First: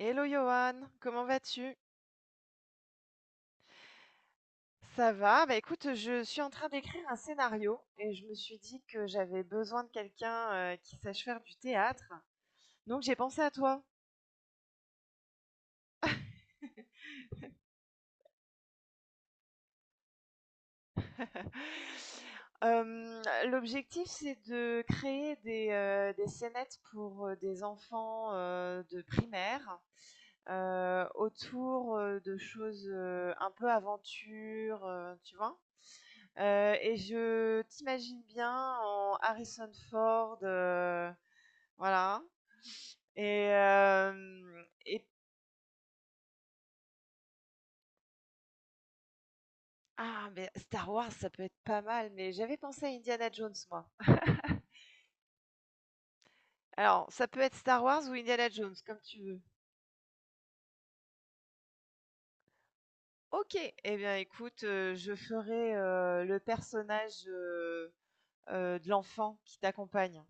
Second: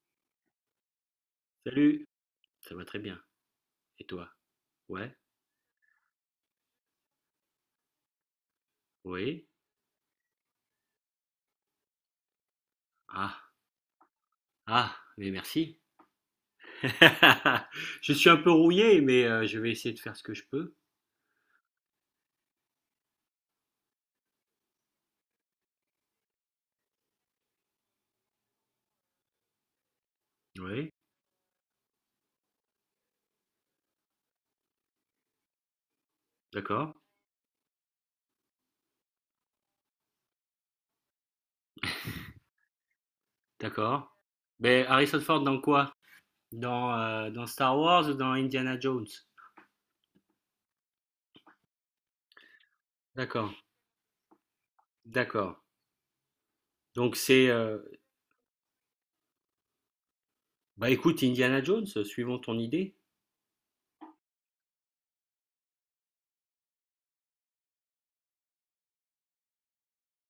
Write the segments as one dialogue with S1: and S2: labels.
S1: Hello Johan, comment vas-tu?
S2: Salut, ça va très bien. Et toi?
S1: Ça
S2: Ouais,
S1: va? Bah écoute, je suis en train d'écrire un scénario et je me suis dit que j'avais
S2: oui.
S1: besoin de quelqu'un qui sache faire du théâtre. Donc j'ai pensé
S2: Ah,
S1: à toi.
S2: ah, mais merci. Je suis un peu rouillé, mais je vais essayer de faire ce que je peux.
S1: L'objectif, c'est de créer des scénettes pour des enfants de primaire.
S2: Oui,
S1: Autour, de choses, un peu aventure, tu vois?
S2: d'accord,
S1: Et je t'imagine bien en Harrison Ford, voilà et
S2: d'accord.
S1: hem
S2: Mais
S1: et
S2: Harrison Ford dans quoi? Dans, dans Star Wars ou dans Indiana Jones?
S1: ah mais Star Wars, ça peut être pas mal, mais j'avais pensé à Indiana Jones,
S2: D'accord,
S1: moi.
S2: d'accord.
S1: Alors,
S2: Donc
S1: ça peut
S2: c'est...
S1: être
S2: euh,
S1: Star Wars ou Indiana Jones, comme tu veux.
S2: Bah écoute, Indiana Jones, suivons ton idée.
S1: OK, eh bien écoute, je ferai, le personnage, de l'enfant qui t'accompagne.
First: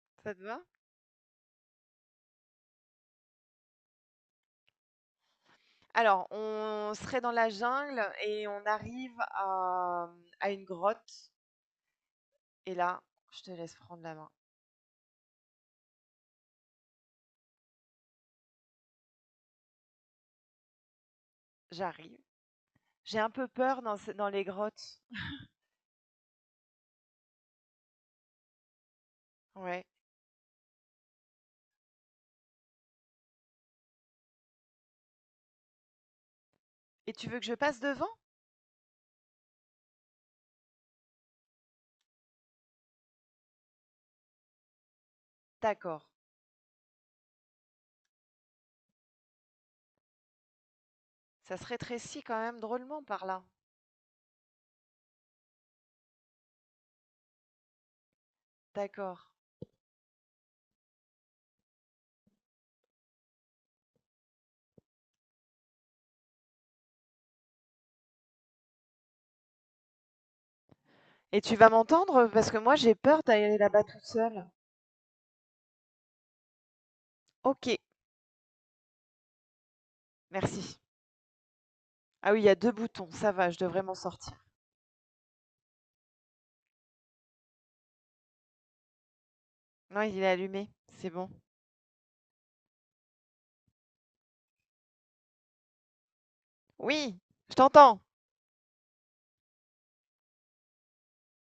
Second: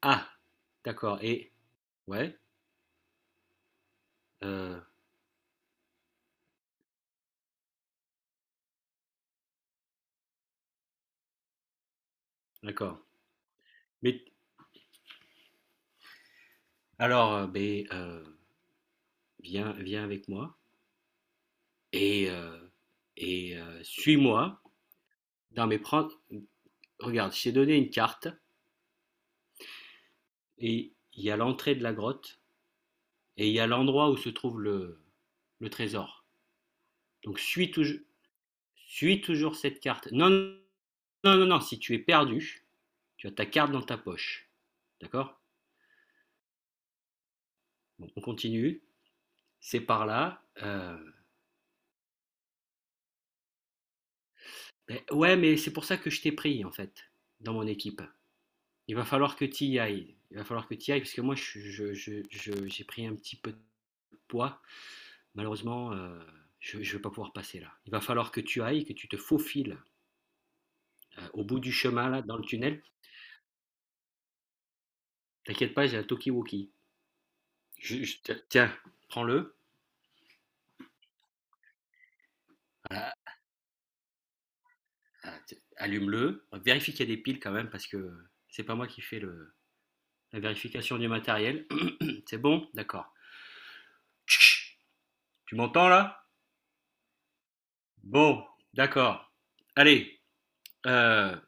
S2: Ah,
S1: Ça te va?
S2: d'accord. Et... Ouais, euh,
S1: Alors, on serait dans la jungle et on arrive à une grotte et
S2: d'accord.
S1: là, je te laisse prendre la
S2: Mais
S1: main.
S2: alors, viens avec moi.
S1: J'arrive.
S2: Et,
S1: J'ai un peu peur dans ces dans les
S2: suis-moi
S1: grottes.
S2: dans mes prends, regarde, je t'ai donné une carte
S1: Ouais.
S2: et il y a l'entrée de la grotte et il y a l'endroit où se trouve le trésor.
S1: Et tu veux
S2: Donc
S1: que je
S2: suis
S1: passe
S2: touj
S1: devant?
S2: suis toujours cette carte. Non, non, non, non, si tu es perdu, tu as ta carte dans ta poche, d'accord?
S1: D'accord.
S2: Bon, on continue, c'est par là,
S1: Ça se rétrécit quand même drôlement par là.
S2: beh, ouais, mais c'est pour ça que je t'ai pris, en fait, dans mon équipe. Il va
S1: D'accord.
S2: falloir que tu y ailles, il va falloir que tu y ailles parce que moi je j'ai pris un petit peu de poids. Malheureusement, je ne vais pas pouvoir passer là. Il va falloir que tu ailles, que tu te faufiles,
S1: Et
S2: au
S1: tu
S2: bout
S1: vas
S2: du chemin là,
S1: m'entendre?
S2: dans le
S1: Parce que moi,
S2: tunnel.
S1: j'ai peur d'aller là-bas toute seule.
S2: T'inquiète pas, j'ai un talkie-walkie.
S1: OK,
S2: Je te tiens, prends-le,
S1: merci. Ah oui, il y a 2
S2: a
S1: boutons, ça va, je devrais m'en sortir.
S2: a t allume-le, vérifie qu'il y a des piles quand même parce que c'est pas moi qui fais le
S1: Non, il est
S2: la
S1: allumé,
S2: vérification du
S1: c'est bon.
S2: matériel. C'est bon? D'accord. Tch, tu m'entends là?
S1: Oui, je t'entends.
S2: Bon, d'accord. Allez, heu,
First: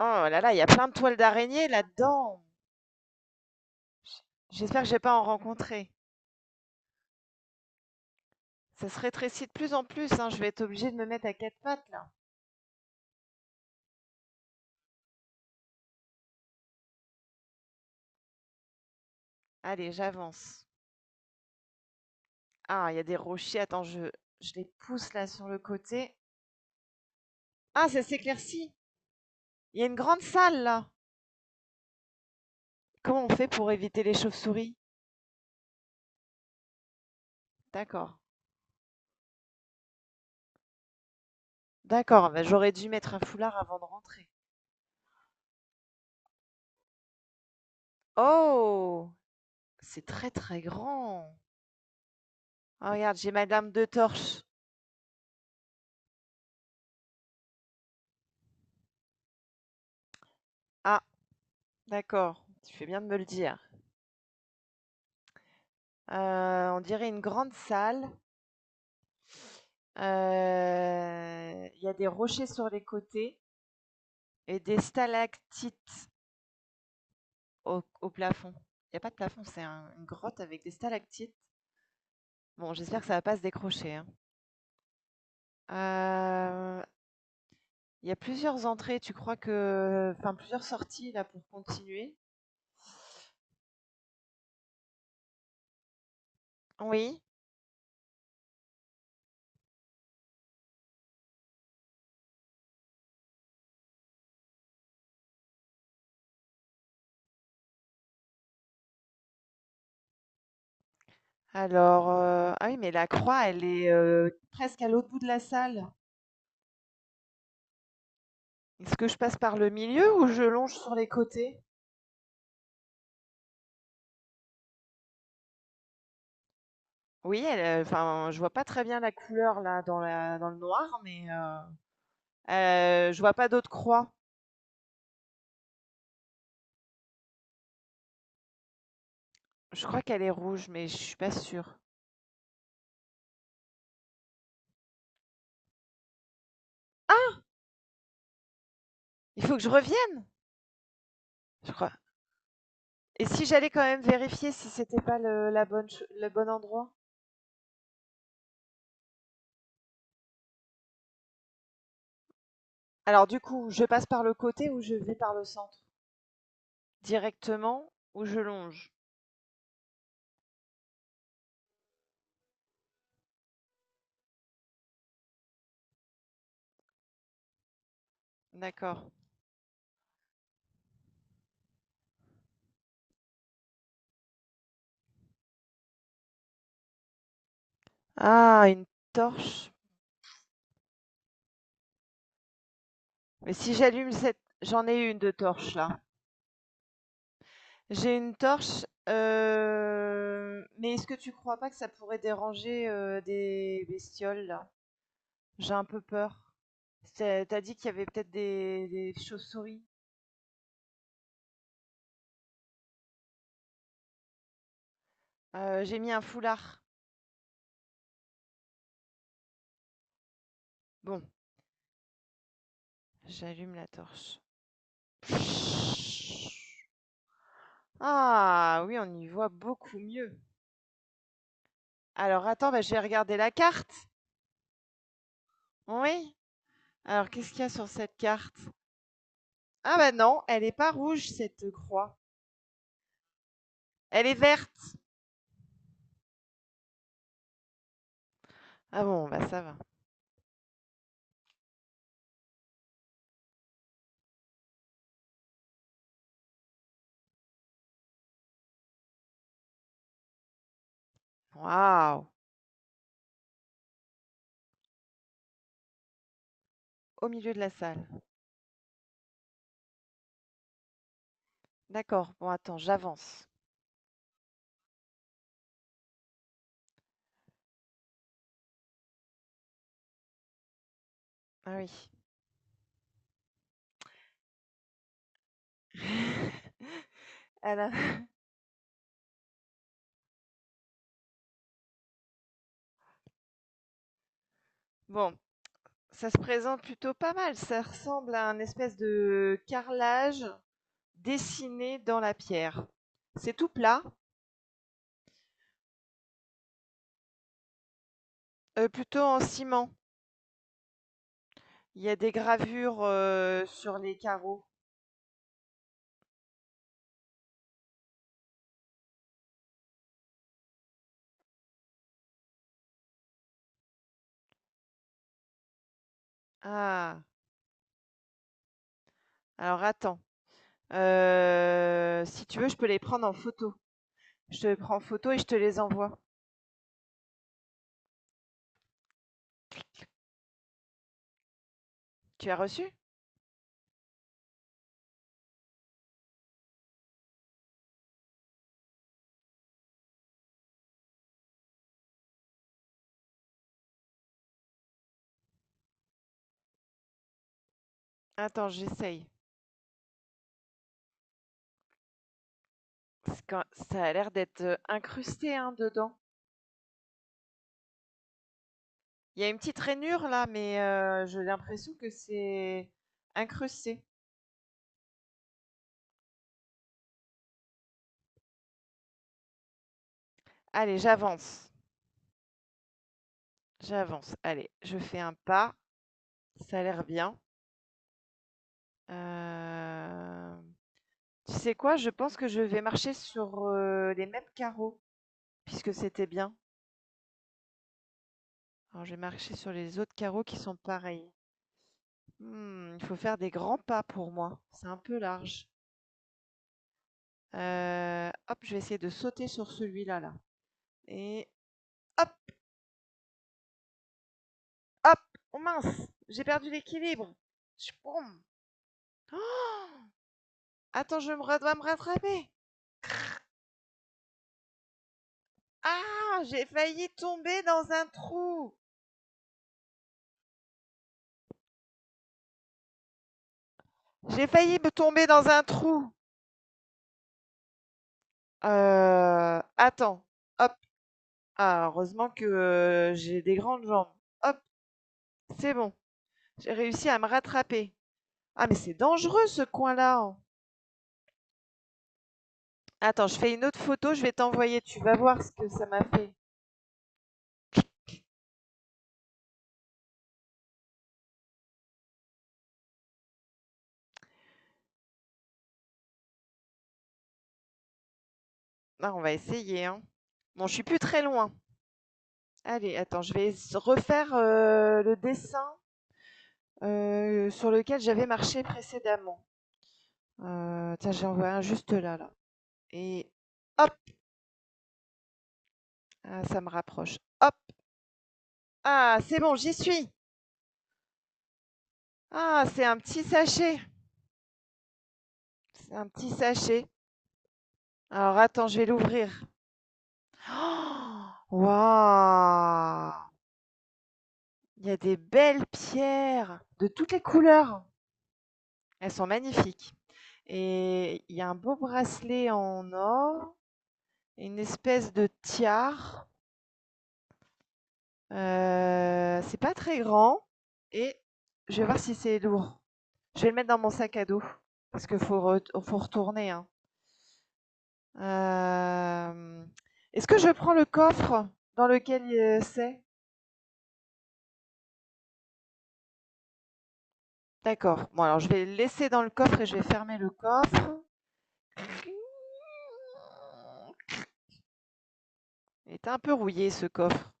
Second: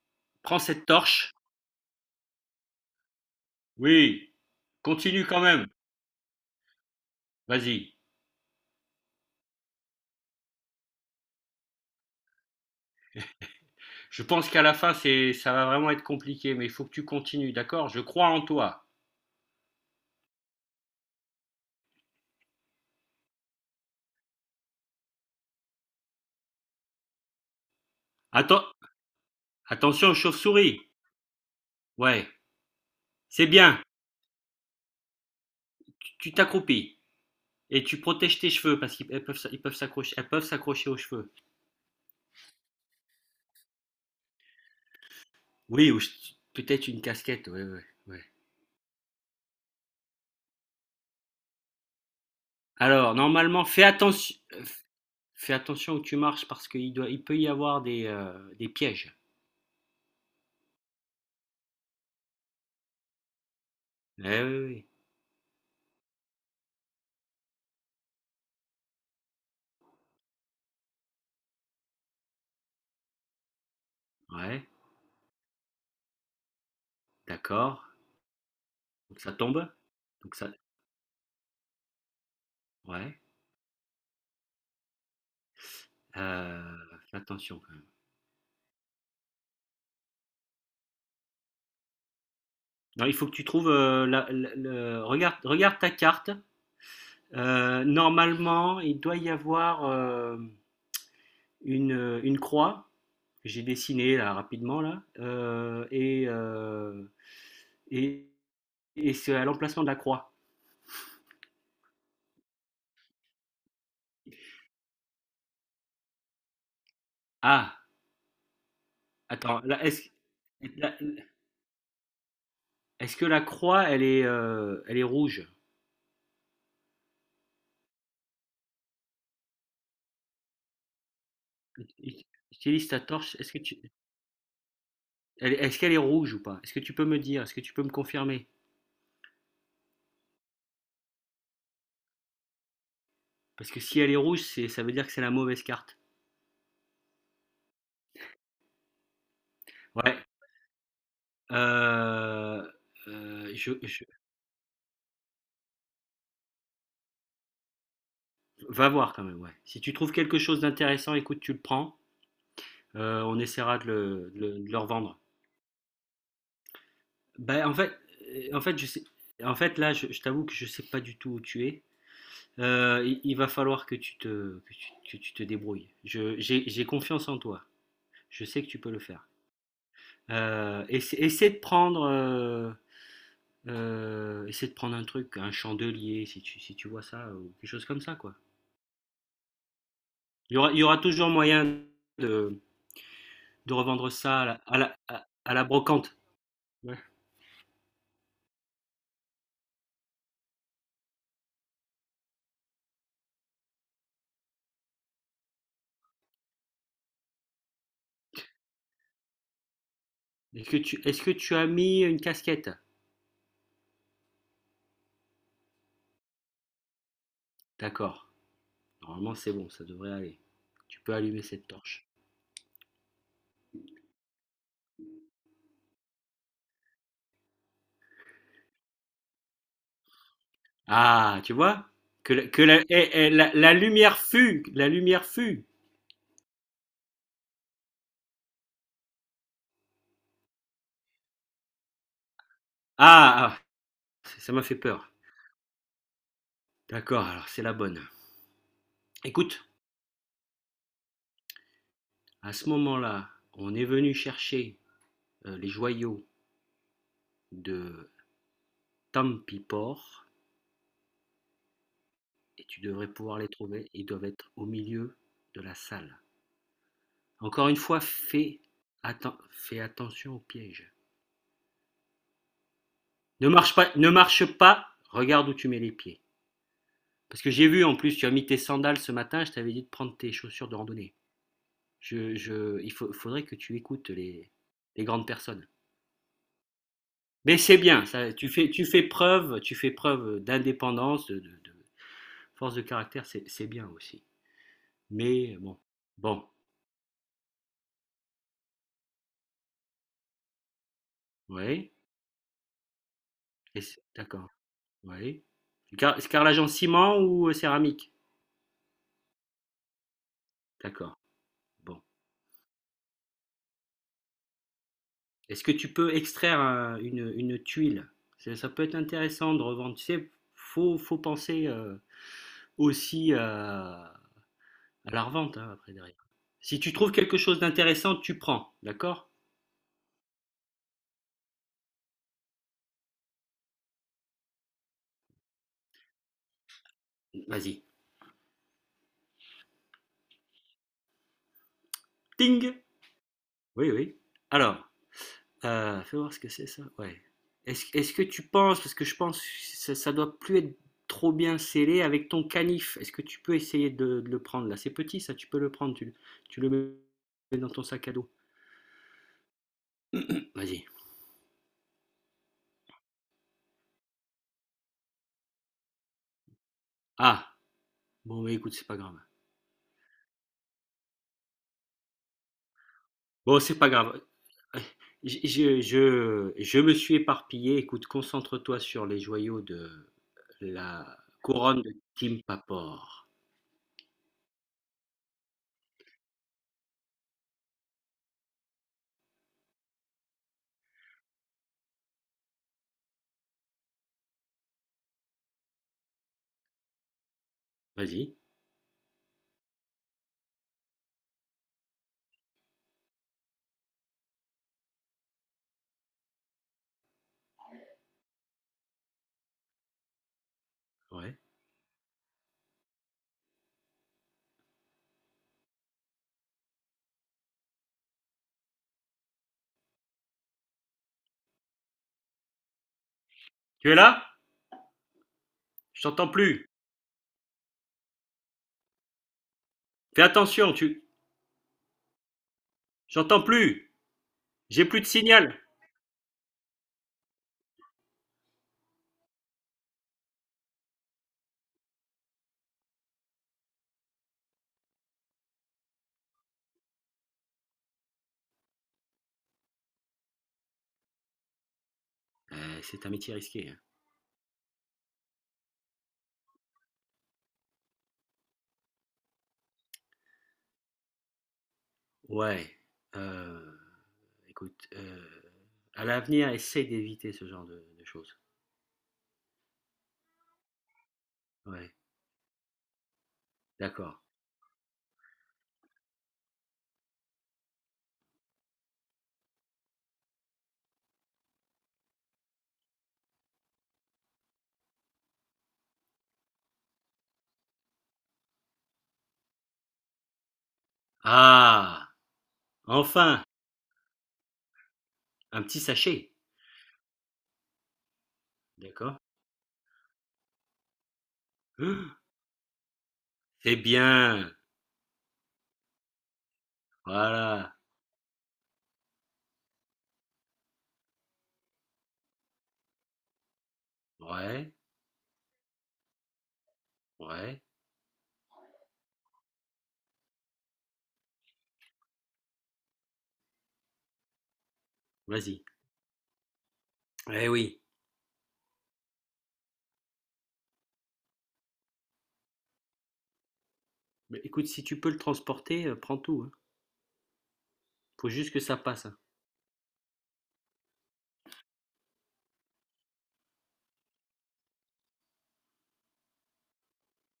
S1: Oh là là, il
S2: prends
S1: y a
S2: cette
S1: plein de toiles
S2: torche.
S1: d'araignée là-dedans. J-
S2: Oui,
S1: J'espère que j'ai pas en
S2: continue quand même,
S1: rencontré.
S2: vas-y.
S1: Ça se rétrécit de plus en plus, hein. Je vais être obligée de me mettre à quatre pattes là.
S2: Je pense qu'à la fin, ça va vraiment être compliqué, mais il faut que tu continues, d'accord. Je crois en toi.
S1: Allez, j'avance. Ah, il y a des rochers. Attends, je les pousse là sur le côté. Ah, ça
S2: Atten-
S1: s'éclaircit. Il y a une
S2: attention aux
S1: grande salle
S2: chauves-souris.
S1: là.
S2: Ouais,
S1: Comment on
S2: c'est
S1: fait pour
S2: bien.
S1: éviter les chauves-souris?
S2: Tu t'accroupis et tu
S1: D'accord.
S2: protèges tes cheveux parce qu'ils elles peuvent, elles peuvent s'accrocher aux cheveux.
S1: D'accord, bah, j'aurais dû mettre un foulard avant de rentrer.
S2: Oui, peut-être une casquette. Ouais, ouais, ouais.
S1: Oh, c'est très très grand. Ah,
S2: Alors,
S1: regarde, j'ai ma
S2: normalement,
S1: lame de torche.
S2: fais attention où tu marches parce il peut y avoir des pièges.
S1: Ah, d'accord. Tu fais bien de me le dire.
S2: Ouais, ouais,
S1: On dirait une grande salle. Il y a des rochers sur les côtés
S2: ouais.
S1: et
S2: Ouais,
S1: des stalactites
S2: d'accord.
S1: au plafond. Il y a pas de
S2: Donc ça
S1: plafond, c'est
S2: tombe.
S1: un une
S2: Donc
S1: grotte
S2: ça,
S1: avec des stalactites. Bon, j'espère que ça
S2: ouais.
S1: va pas se décrocher, hein. Heu,
S2: Fais attention.
S1: il y a plusieurs entrées, tu crois que enfin plusieurs sorties là pour continuer?
S2: Non, il faut que tu trouves, regarde, regarde ta carte.
S1: Oui.
S2: Normalement, il doit y avoir une croix que j'ai dessinée là, rapidement là. Et, et c'est à l'emplacement de la croix.
S1: Alors, ah oui, mais la croix, elle est, presque à l'autre bout de la salle.
S2: Ah,
S1: Est-ce que je passe par
S2: attends,
S1: le milieu ou je longe
S2: là,
S1: sur les côtés?
S2: est-ce que la croix, elle est rouge?
S1: Oui, elle, enfin, je vois pas très bien la couleur là dans la dans le noir, mais, heu
S2: Ut- Utilise ta
S1: heu, je vois
S2: torche.
S1: pas
S2: Est-ce que
S1: d'autres
S2: tu,
S1: croix.
S2: elle- est-ce qu'elle est rouge ou pas? Est-ce que tu peux me dire? Est-ce que tu peux me confirmer?
S1: Je crois qu'elle est rouge, mais je suis pas sûre.
S2: Parce que si elle est rouge, ça veut dire que c'est la mauvaise carte.
S1: Ah! Il faut que je
S2: Ouais,
S1: revienne, je crois.
S2: Heu
S1: Et si j'allais quand même
S2: je
S1: vérifier si c'était pas le la bonne ch le bon endroit?
S2: va voir quand même, ouais. Si tu trouves quelque chose d'intéressant, écoute, tu le prends,
S1: Alors
S2: on
S1: du coup,
S2: essaiera
S1: je
S2: de
S1: passe par
S2: le
S1: le
S2: de le
S1: côté
S2: de le
S1: ou je vais
S2: revendre.
S1: par le centre?
S2: Bah, en
S1: Directement
S2: fait,
S1: ou je
S2: heu, en fait, je
S1: longe?
S2: sais là, je t'avoue que je sais pas du tout où tu es. Il va falloir que tu te débrouilles. Je j'ai confiance en toi. Je sais que tu peux le
S1: D'accord.
S2: faire. Essaie de prendre, essaie de prendre un truc, un chandelier si tu vois ça, ou quelque chose comme ça, quoi.
S1: Ah, une torche.
S2: Il y aura toujours moyen de
S1: Mais
S2: De
S1: si
S2: revendre
S1: j'allume cette
S2: ça
S1: j'en ai une de
S2: à la
S1: torche là.
S2: brocante. Ouais.
S1: J'ai une torche, mais est-ce que tu crois pas que ça pourrait déranger, des bestioles là? J'ai un peu peur. C'est tu dit qu'il y avait peut-être des chauves-souris.
S2: Est-ce que tu as mis une casquette?
S1: J'ai mis un foulard.
S2: D'accord. Normalement, c'est bon, ça devrait aller. Tu peux
S1: Bon,
S2: allumer cette torche.
S1: j'allume la torche. Ah oui, on y voit beaucoup mieux.
S2: Ah, tu vois?
S1: Alors
S2: Que
S1: attends,
S2: la,
S1: bah, je vais
S2: eh, eh,
S1: regarder la
S2: la- la
S1: carte.
S2: lumière fut, la lumière fut.
S1: Oui. Alors qu'est-ce qu'il y a sur cette carte? Ah bah non, elle n'est pas rouge cette croix.
S2: Ah, ah,
S1: Elle est
S2: ça m'a
S1: verte.
S2: fait peur. D'accord, alors c'est la bonne.
S1: Ah bon, bah, ça
S2: Écoute,
S1: va.
S2: à ce moment-là, on est venu chercher les joyaux de Tampipor
S1: Waouh!
S2: et tu devrais pouvoir les trouver. Ils doivent être au milieu de la salle.
S1: Au milieu de
S2: Encore
S1: la
S2: une fois,
S1: salle.
S2: fais attention aux pièges.
S1: D'accord. Bon, attends, j'avance.
S2: Ne marche pas, regarde où tu mets les pieds. Parce que j'ai vu, en plus, tu as mis tes sandales ce matin, je t'avais dit de prendre tes chaussures de randonnée.
S1: Ah oui.
S2: Faudrait que tu écoutes les grandes personnes. Mais c'est
S1: Elle
S2: bien, ça, tu fais preuve d'indépendance, de force de caractère, c'est bien aussi.
S1: Bon,
S2: Mais bon,
S1: ça se
S2: bon,
S1: présente plutôt pas mal. Ça ressemble à un espèce de carrelage
S2: oui,
S1: dessiné dans la pierre. C'est tout plat,
S2: d'accord, oui. Carrelage en ciment ou céramique?
S1: plutôt en ciment.
S2: D'accord, bon.
S1: Il y a des gravures sur les carreaux.
S2: Est-ce que tu peux extraire une tuile? Ça peut être intéressant de revendre. Tu sais, faut, faut penser aussi à la revente hein, après derrière. Si tu trouves
S1: Ah,
S2: quelque chose d'intéressant, tu prends, d'accord?
S1: alors attends. Si tu veux, je peux les prendre en photo. Je te prends en photo et je te les envoie.
S2: Vas-y.
S1: Tu as
S2: Ting!
S1: reçu?
S2: Oui, oui. Alors, fais voir ce que c'est ça. Ouais. Est-ce que tu penses, parce que je pense que ça doit plus être trop bien scellé avec ton canif. Est-ce que tu peux essayer de le prendre là? C'est petit ça, tu peux le prendre, tu le mets dans ton sac à dos.
S1: Attends, j'essaye.
S2: Vas-y.
S1: Ça a l'air d'être incrusté hein, dedans.
S2: Ah, bon, bah, écoute, c'est pas grave.
S1: Il y a une petite rainure là, mais j'ai l'impression que c'est
S2: Bon, c'est pas
S1: incrusté.
S2: grave. Je me suis éparpillé. Écoute, concentre-toi sur les joyaux de
S1: Allez,
S2: la couronne de Kim Papor.
S1: j'avance. Allez, je fais un pas, ça a l'air bien. Hem, tu sais quoi? Je pense que je vais marcher sur, les mêmes carreaux, puisque c'était bien.
S2: Vas-y.
S1: Alors je vais marcher sur les autres carreaux qui sont pareils. Mmh, il faut faire des grands pas pour moi, c'est un peu large. Hop, je vais essayer de sauter sur celui-là là
S2: Ouais.
S1: et hop! Hop! Oh mince! J'ai perdu l'équilibre. Oh, attends, je me dois me rattraper.
S2: Tu es là? Je t'entends
S1: Ah! J'ai
S2: plus.
S1: failli tomber dans un trou.
S2: Fais attention, tu. J'entends plus.
S1: J'ai failli
S2: J'ai
S1: me
S2: plus de
S1: tomber dans
S2: signal.
S1: un trou. Attends. Hop. Ah, heureusement que j'ai des grandes jambes. Hop, c'est bon. J'ai réussi à me rattraper. Ah, mais c'est dangereux ce coin-là, hein.
S2: C'est un
S1: Attends,
S2: métier
S1: je fais une
S2: risqué, hein.
S1: autre photo, je vais t'envoyer. Tu vas voir ce que ça m'a fait.
S2: Ouais. Euh, écoute, à l'avenir, essaye d'éviter ce genre de choses.
S1: Ah, on va essayer, hein. Bon, je suis plus très loin.
S2: Ouais.
S1: Allez, attends,
S2: D'accord.
S1: refaire le dessin sur lequel j'avais marché précédemment. Tiens, j'en vois un juste là. Et hop, ah, ça me rapproche. Hop, ah, c'est bon, j'y suis.
S2: Ah,
S1: Ah, c'est un petit
S2: enfin,
S1: sachet.
S2: un petit
S1: C'est un petit
S2: sachet.
S1: sachet. Alors, attends, je vais
S2: D'accord.
S1: l'ouvrir. Oh, Waouh!
S2: C'est bien.
S1: Il y a des belles pierres de toutes les
S2: Voilà.
S1: couleurs. Elles sont magnifiques. Et il y a un beau bracelet en or. Une
S2: Ouais,
S1: espèce de tiare,
S2: ouais.
S1: c'est pas très grand et je vais voir si c'est lourd. Je vais le mettre dans mon sac à dos parce qu'il
S2: Vas-y.
S1: faut retourner, hein.
S2: Eh oui.
S1: Hem, est-ce que je prends le coffre dans lequel, c'est?
S2: Mais écoute, si tu peux le transporter, prends tout, hein.
S1: D'accord. Bon
S2: Faut
S1: alors je
S2: juste que
S1: vais le
S2: ça passe,
S1: laisser
S2: hein.
S1: dans le coffre et je vais fermer le coffre. Il est un peu rouillé ce coffre.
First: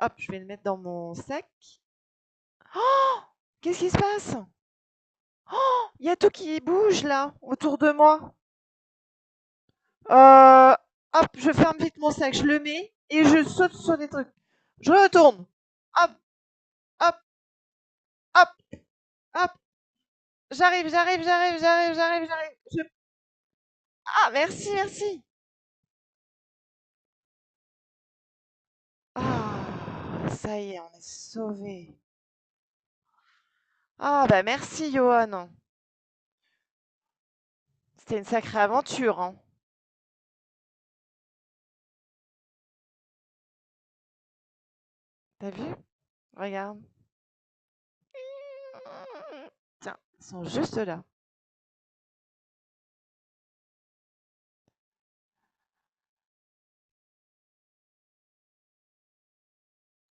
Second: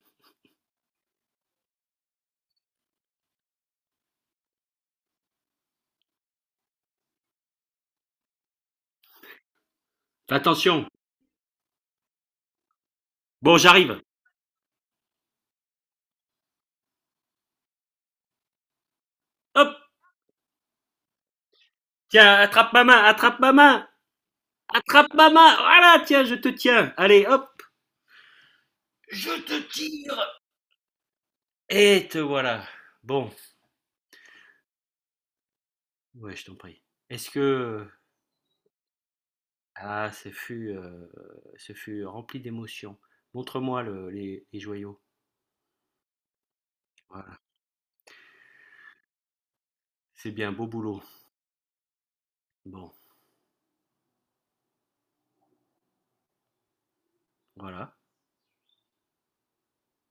S1: Hop, je vais le mettre dans mon sac. Qu'est-ce qui se passe? Il y a tout qui bouge là, autour de moi. Euh,
S2: Attention.
S1: hop, je ferme vite mon sac, je le mets et je
S2: Bon,
S1: saute sur
S2: j'arrive.
S1: des trucs. Je retourne. Hop, hop, hop, hop.
S2: Hop.
S1: J'arrive, j'arrive, j'arrive, j'arrive, j'arrive,
S2: Tiens,
S1: j'arrive.
S2: attrape ma main, attrape ma main.
S1: Ah, merci,
S2: Attrape
S1: merci.
S2: ma main. Voilà, tiens, je te tiens. Allez, hop. Je te
S1: Ah,
S2: tire.
S1: ça y est, on est sauvés.
S2: Et te voilà. Bon.
S1: Ah, bah merci, Johan.
S2: Ouais, je t'en prie. Est-ce que...
S1: C'était une sacrée aventure, hein.
S2: Ah, ce fut rempli d'émotions. Montre-moi les joyaux.
S1: T'as vu? Regarde.
S2: Voilà.
S1: Tiens, ils
S2: C'est
S1: sont
S2: bien, beau
S1: juste
S2: boulot.
S1: là.
S2: Bon, voilà.